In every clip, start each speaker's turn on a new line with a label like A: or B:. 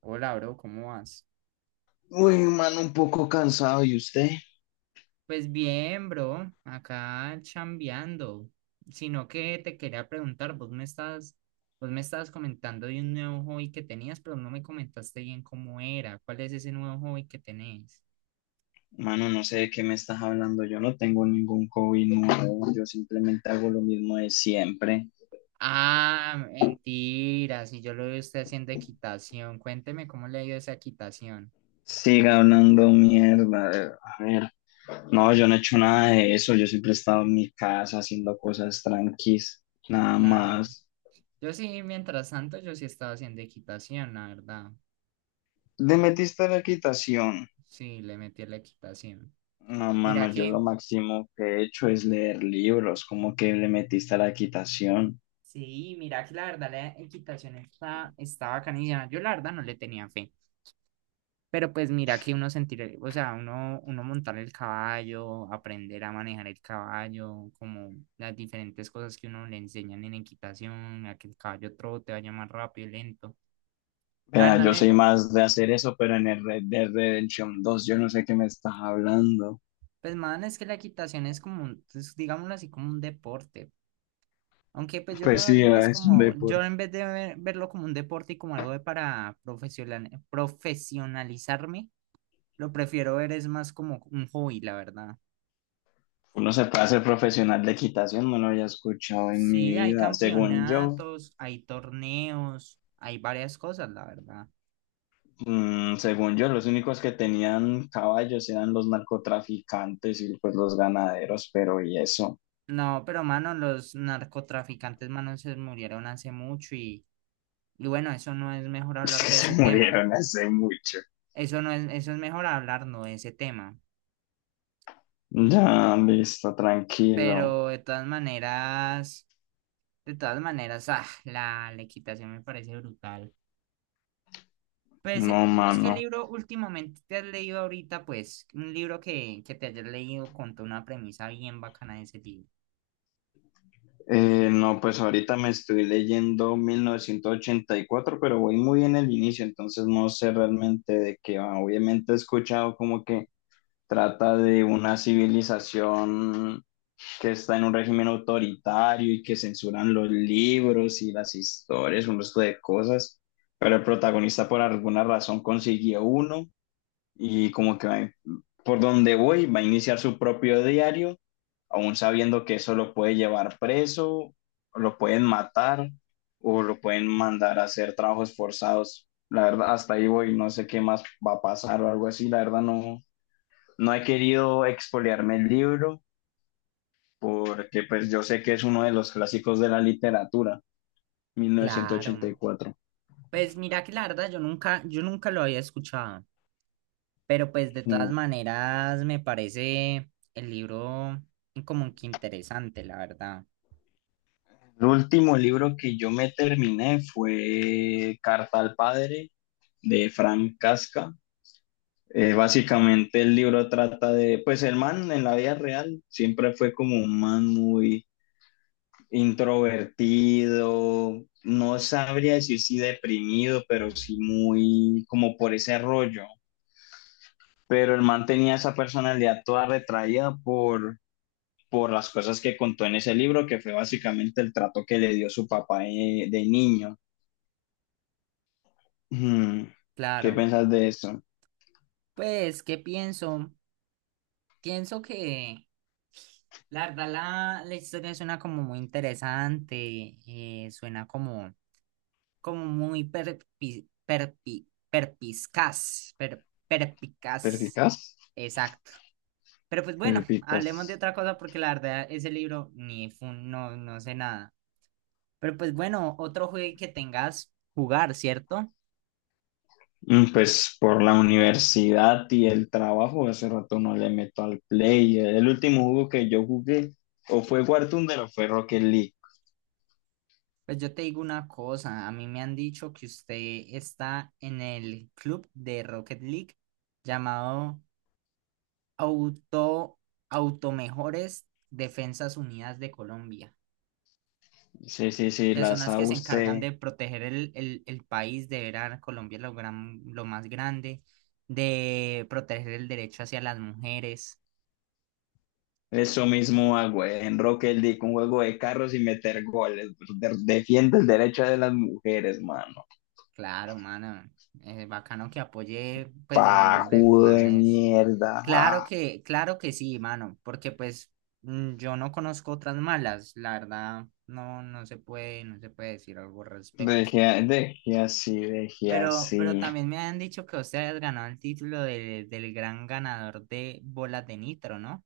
A: Hola, bro, ¿cómo vas?
B: Uy, mano, un poco cansado. ¿Y usted?
A: Pues bien, bro, acá chambeando. Sino que te quería preguntar, vos me estabas comentando de un nuevo hobby que tenías, pero no me comentaste bien cómo era. ¿Cuál es ese nuevo hobby que tenés?
B: Mano, no sé de qué me estás hablando. Yo no tengo ningún hobby nuevo. Yo simplemente hago lo mismo de siempre.
A: Ah, mentira, si yo lo veo usted haciendo equitación. Cuénteme cómo le ha ido esa equitación.
B: Siga hablando mierda. A ver, no, yo no he hecho nada de eso. Yo siempre he estado en mi casa haciendo cosas tranquis. Nada
A: Claro.
B: más.
A: Yo sí, mientras tanto, yo sí estaba haciendo equitación, la verdad.
B: ¿Le metiste a la equitación?
A: Sí, le metí a la equitación.
B: No,
A: Mira
B: mano, yo lo
A: que
B: máximo que he hecho es leer libros. ¿Cómo que le metiste a la equitación?
A: Sí, mira que la verdad la equitación está bacanísima. Yo la verdad no le tenía fe. Pero pues mira que uno sentir, o sea, uno montar el caballo, aprender a manejar el caballo, como las diferentes cosas que uno le enseñan en equitación, a que el caballo trote, vaya más rápido, lento. La
B: Vea,
A: verdad
B: yo
A: me,
B: soy más de hacer eso, pero en el Red Dead Redemption 2, yo no sé qué me estás hablando.
A: pues más es que la equitación es como, es, digámoslo así, como un deporte. Aunque pues yo lo
B: Pues
A: veo
B: sí,
A: más
B: ah, es un
A: como, yo
B: deporte.
A: en vez de verlo como un deporte y como algo de para profesionalizarme. Lo prefiero ver, es más como un hobby, la verdad.
B: Uno se puede hacer profesional de equitación, no lo había escuchado en mi
A: Sí, hay
B: vida. Según yo,
A: campeonatos, hay torneos, hay varias cosas, la verdad.
B: según yo, los únicos que tenían caballos eran los narcotraficantes y pues los ganaderos, pero y eso,
A: No, pero mano, los narcotraficantes, mano, se murieron hace mucho, y bueno, eso no es mejor
B: es
A: hablar
B: que
A: de
B: se
A: ese tema.
B: murieron hace mucho.
A: Eso es mejor hablar no de ese tema.
B: Ya, listo, tranquilo.
A: Pero de todas maneras, la equitación me parece brutal. Pues,
B: No,
A: ¿vos qué
B: mano.
A: libro últimamente te has leído ahorita? Pues, un libro que te hayas leído contó una premisa bien bacana de ese libro.
B: No, pues ahorita me estoy leyendo 1984, pero voy muy en el inicio, entonces no sé realmente de qué va. Obviamente he escuchado como que trata de una civilización que está en un régimen autoritario y que censuran los libros y las historias, un resto de cosas, pero el protagonista por alguna razón consiguió uno y por donde voy va a iniciar su propio diario, aún sabiendo que eso lo puede llevar preso, o lo pueden matar o lo pueden mandar a hacer trabajos forzados. La verdad, hasta ahí voy, no sé qué más va a pasar o algo así. La verdad, no, no he querido expoliarme el libro porque pues yo sé que es uno de los clásicos de la literatura,
A: Claro.
B: 1984.
A: Pues mira que la verdad yo nunca lo había escuchado, pero pues de todas
B: Mm.
A: maneras me parece el libro como que interesante, la verdad.
B: El último libro que yo me terminé fue Carta al Padre de Frank Casca. Básicamente el libro trata de, pues el man en la vida real siempre fue como un man muy introvertido, no sabría decir si deprimido, pero sí muy como por ese rollo. Pero el man tenía esa personalidad toda retraída por las cosas que contó en ese libro, que fue básicamente el trato que le dio su papá de niño. Hmm. ¿Qué
A: Claro.
B: piensas de eso?
A: Pues, ¿qué pienso? Pienso que la verdad la historia suena como muy interesante, suena como muy perpicaz.
B: ¿Perficaz?
A: Exacto. Pero pues bueno, hablemos de
B: Perficaz.
A: otra cosa porque la verdad ese libro ni fun, no, no sé nada. Pero pues bueno, otro juego que tengas jugar, ¿cierto?
B: Pues por la universidad y el trabajo, hace rato no le meto al play. El último juego que yo jugué o fue War o fue Rocket League.
A: Pues yo te digo una cosa, a mí me han dicho que usted está en el club de Rocket League llamado Auto Automejores Defensas Unidas de Colombia,
B: Sí, sí, sí,
A: que
B: la
A: son las que
B: sabe
A: se encargan
B: usted.
A: de proteger el país, de ver a Colombia lo más grande, de proteger el derecho hacia las mujeres.
B: Eso mismo hago en Rocket League, un juego de carros y meter goles. Pues, defiende el derecho de las mujeres, mano.
A: Claro, mano, es bacano que apoye, pues, en el nombre del
B: Pajudo
A: clan
B: de
A: es.
B: mierda.
A: Claro
B: Ah.
A: que, claro que sí, mano, porque pues yo no conozco otras malas, la verdad, no, no se puede decir algo al respecto.
B: Dejé, dejé así, dejé
A: Pero
B: así.
A: también me han dicho que usted has ganado el título del gran ganador de bolas de nitro, ¿no?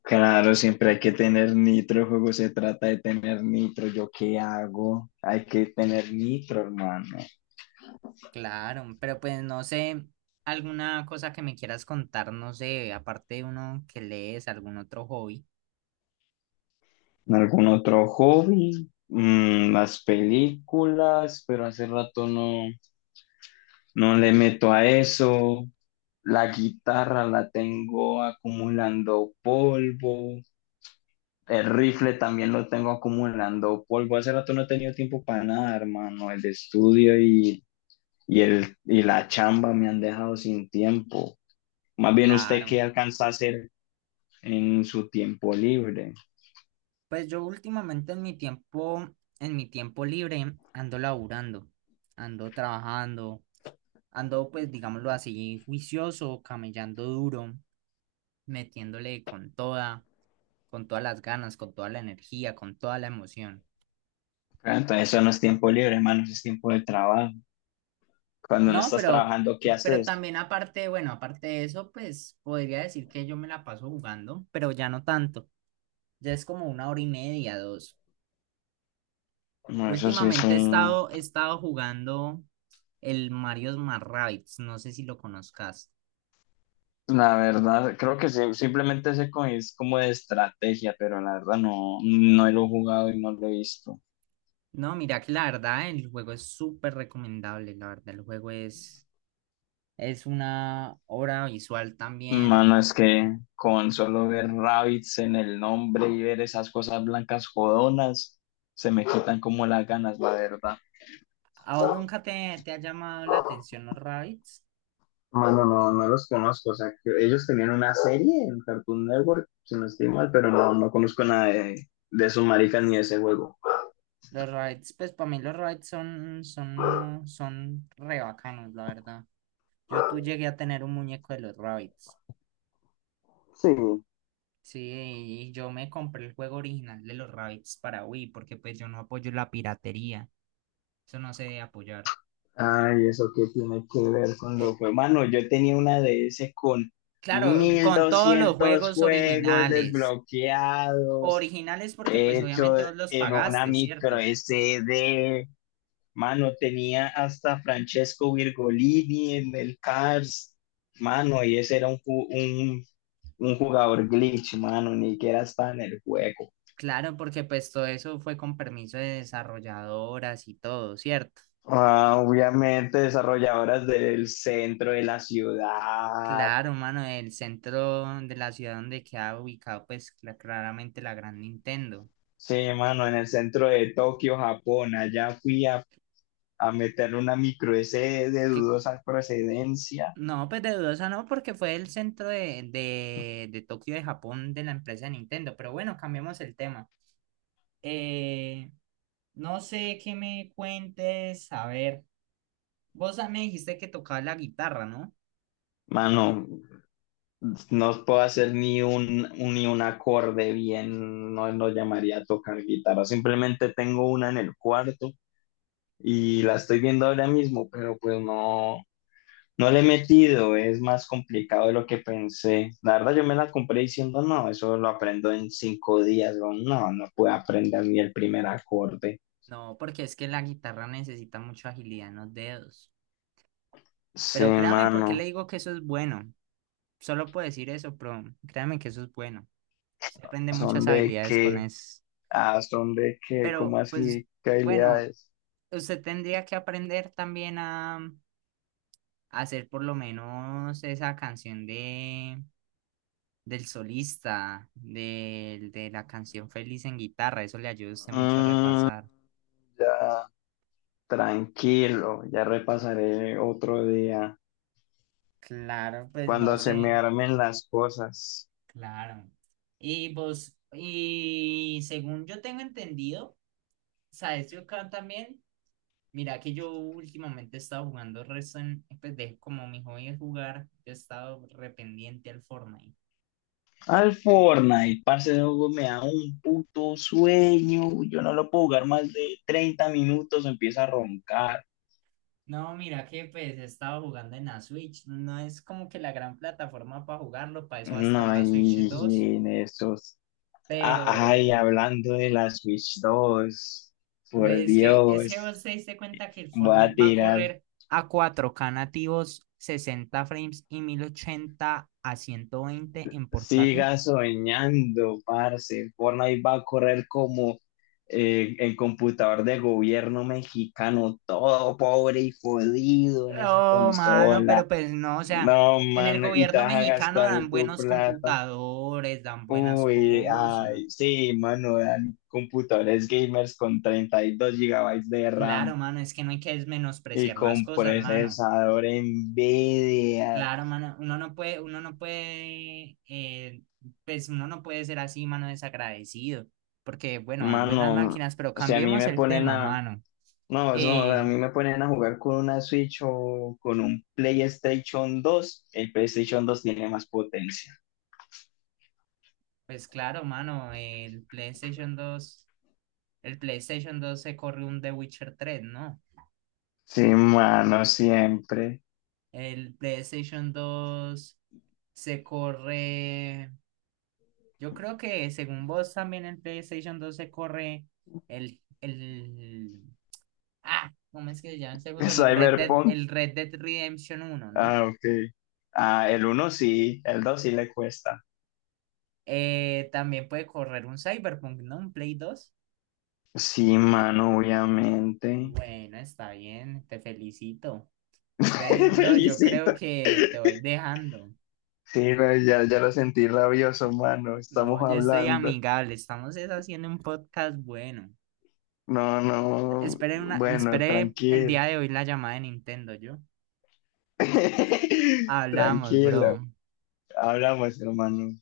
B: Claro, siempre hay que tener nitro, el juego se trata de tener nitro. ¿Yo qué hago? Hay que tener nitro, hermano.
A: Claro, pero pues no sé, alguna cosa que me quieras contar, no sé, aparte de uno que lees, algún otro hobby.
B: ¿Algún otro hobby? Las películas, pero hace rato no, no le meto a eso. La guitarra la tengo acumulando polvo. El rifle también lo tengo acumulando polvo. Hace rato no he tenido tiempo para nada, hermano. El estudio y la chamba me han dejado sin tiempo. Más bien usted
A: Claro,
B: qué alcanza a hacer en su tiempo libre.
A: pues yo últimamente en mi tiempo libre, ando laburando, ando trabajando, ando pues digámoslo así, juicioso, camellando duro, metiéndole con toda, con todas las ganas, con toda la energía, con toda la emoción.
B: Ah, entonces eso no es tiempo libre, hermano, eso es tiempo de trabajo. Cuando no
A: No,
B: estás
A: pero,
B: trabajando, ¿qué
A: pero
B: haces?
A: también aparte, bueno, aparte de eso, pues podría decir que yo me la paso jugando, pero ya no tanto. Ya es como una hora y media, dos.
B: Bueno, eso sí es
A: Últimamente he
B: un...
A: estado, he estado jugando el Mario Smart Rabbids, no sé si lo conozcas.
B: La verdad, creo que sí, simplemente es como de estrategia, pero la verdad no, no lo he jugado y no lo he visto.
A: No, mira que la verdad, el juego es súper recomendable, la verdad, el juego es una obra visual también.
B: Mano, es que con solo ver rabbits en el nombre y ver esas cosas blancas jodonas, se me quitan como las ganas, la verdad.
A: ¿A vos nunca te ha llamado la atención los Rabbids?
B: Mano, no, no los conozco, o sea, que ellos tenían una serie en Cartoon Network, si no estoy mal, pero no, no conozco nada de esos maricas ni de ese juego.
A: Los rides, pues para mí los rides son re bacanos, la verdad. Yo tú llegué a tener un muñeco de los Rabbids.
B: Sí,
A: Sí, y yo me compré el juego original de los Rabbids para Wii, porque pues yo no apoyo la piratería. Eso no se debe apoyar.
B: ay, ¿eso qué tiene que ver con
A: Eh,
B: los juegos? Mano, yo tenía una de ese con
A: claro,
B: mil
A: con todos los
B: doscientos
A: juegos
B: juegos
A: originales.
B: desbloqueados,
A: Originales porque pues
B: hecho
A: obviamente vos los
B: en una
A: pagaste,
B: micro
A: ¿cierto?
B: SD. Mano, tenía hasta Francesco Virgolini en el Cars, mano, y ese era un jugador glitch, mano, ni que era hasta en el juego.
A: Claro, porque pues todo eso fue con permiso de desarrolladoras y todo, ¿cierto?
B: Ah, obviamente desarrolladoras del centro de la ciudad.
A: Claro, mano, el centro de la ciudad donde queda ubicado, pues claramente la gran Nintendo.
B: Sí, mano, en el centro de Tokio, Japón. Allá fui a meter una micro S de
A: Cl-
B: dudosa procedencia.
A: no, pues de dudosa no, porque fue el centro de Tokio de Japón de la empresa de Nintendo. Pero bueno, cambiamos el tema. Eh, no sé qué me cuentes. A ver, vos me dijiste que tocabas la guitarra, ¿no?
B: Mano, no puedo hacer ni un ni un acorde bien, no lo llamaría tocar guitarra. Simplemente tengo una en el cuarto y la estoy viendo ahora mismo, pero pues no, no le he metido, es más complicado de lo que pensé. La verdad, yo me la compré diciendo, no, eso lo aprendo en 5 días. Weón. No, no puedo aprender ni el primer acorde.
A: No, porque es que la guitarra necesita mucha agilidad en los dedos.
B: Sí,
A: Pero créame, porque le
B: mano,
A: digo que eso es bueno. Solo puedo decir eso, pero créame que eso es bueno. Usted aprende
B: son
A: muchas
B: de
A: habilidades con
B: qué
A: eso.
B: son de qué, ¿cómo
A: Pero, pues,
B: así? ¿Qué
A: bueno,
B: habilidades?
A: usted tendría que aprender también a hacer por lo menos esa canción de del solista, la canción Feliz en guitarra. Eso le ayuda a usted mucho a
B: Mm,
A: repasar.
B: ya. Tranquilo, ya repasaré otro día
A: Claro, pues no
B: cuando se me
A: sé.
B: armen las cosas.
A: Claro. Y vos, y según yo tengo entendido, ¿sabes? Yo acá también. Mira que yo últimamente he estado jugando Resident, como mi hobby es jugar, yo he estado rependiente al Fortnite.
B: Al Fortnite, parce, ese juego me da un puto sueño. Yo no lo puedo jugar más de 30 minutos, empieza a roncar.
A: No, mira que pues he estado jugando en la Switch, no es como que la gran plataforma para jugarlo, para eso va a estar
B: No,
A: la Switch 2.
B: y en esos. Ah, ay,
A: Pero
B: hablando de la Switch 2, por
A: ves que es que
B: Dios,
A: vos te diste cuenta que el
B: voy a
A: Fortnite va a
B: tirar.
A: correr a 4K nativos, 60 frames y 1080 a 120 en portátil.
B: Siga soñando, parce. Fortnite va a correr como el computador de gobierno mexicano, todo pobre y jodido en esa
A: Oh, mano, pero
B: consola.
A: pues no, o sea,
B: No,
A: en el
B: mano, y te
A: gobierno
B: vas a
A: mexicano
B: gastar
A: dan
B: tu
A: buenos
B: plata.
A: computadores, dan buenas
B: Uy,
A: cosas.
B: ay, sí, mano, dan computadores gamers con 32 gigabytes de
A: Claro,
B: RAM
A: mano, es que no hay que
B: y
A: menospreciar las
B: con
A: cosas, mano.
B: procesador NVIDIA.
A: Claro, mano, uno no puede, pues uno no puede ser así, mano, desagradecido, porque bueno, dan buenas
B: Mano,
A: máquinas, pero
B: o sea, a mí
A: cambiemos
B: me
A: el
B: ponen
A: tema,
B: a
A: mano.
B: no, eso no, o sea, a
A: Eh,
B: mí me ponen a jugar con una Switch o con un PlayStation 2. El PlayStation 2 tiene más potencia.
A: pues claro, mano, el PlayStation dos se corre un The Witcher 3, ¿no?
B: Sí, mano, siempre.
A: El PlayStation 2 se corre, yo creo que según vos también el PlayStation 2 se corre el, el, ¿cómo es que se llama ese juego? El Red Dead,
B: Cyberpunk.
A: el Red Dead Redemption uno, ¿no?
B: Ah, ok. Ah, el uno sí, el dos sí le cuesta.
A: También puede correr un Cyberpunk, ¿no? Un Play dos.
B: Sí, mano, obviamente.
A: Bueno, está bien, te felicito. Entonces, bro, yo creo
B: Felicito.
A: que te voy dejando.
B: Sí, no, ya, ya lo sentí rabioso, mano. Estamos
A: No, yo estoy
B: hablando.
A: amigable, estamos es haciendo un podcast bueno.
B: No, no. Bueno,
A: Esperé el
B: tranquilo.
A: día de hoy la llamada de Nintendo, yo. Hablamos,
B: Tranquilo.
A: bro.
B: Hablamos, hermano.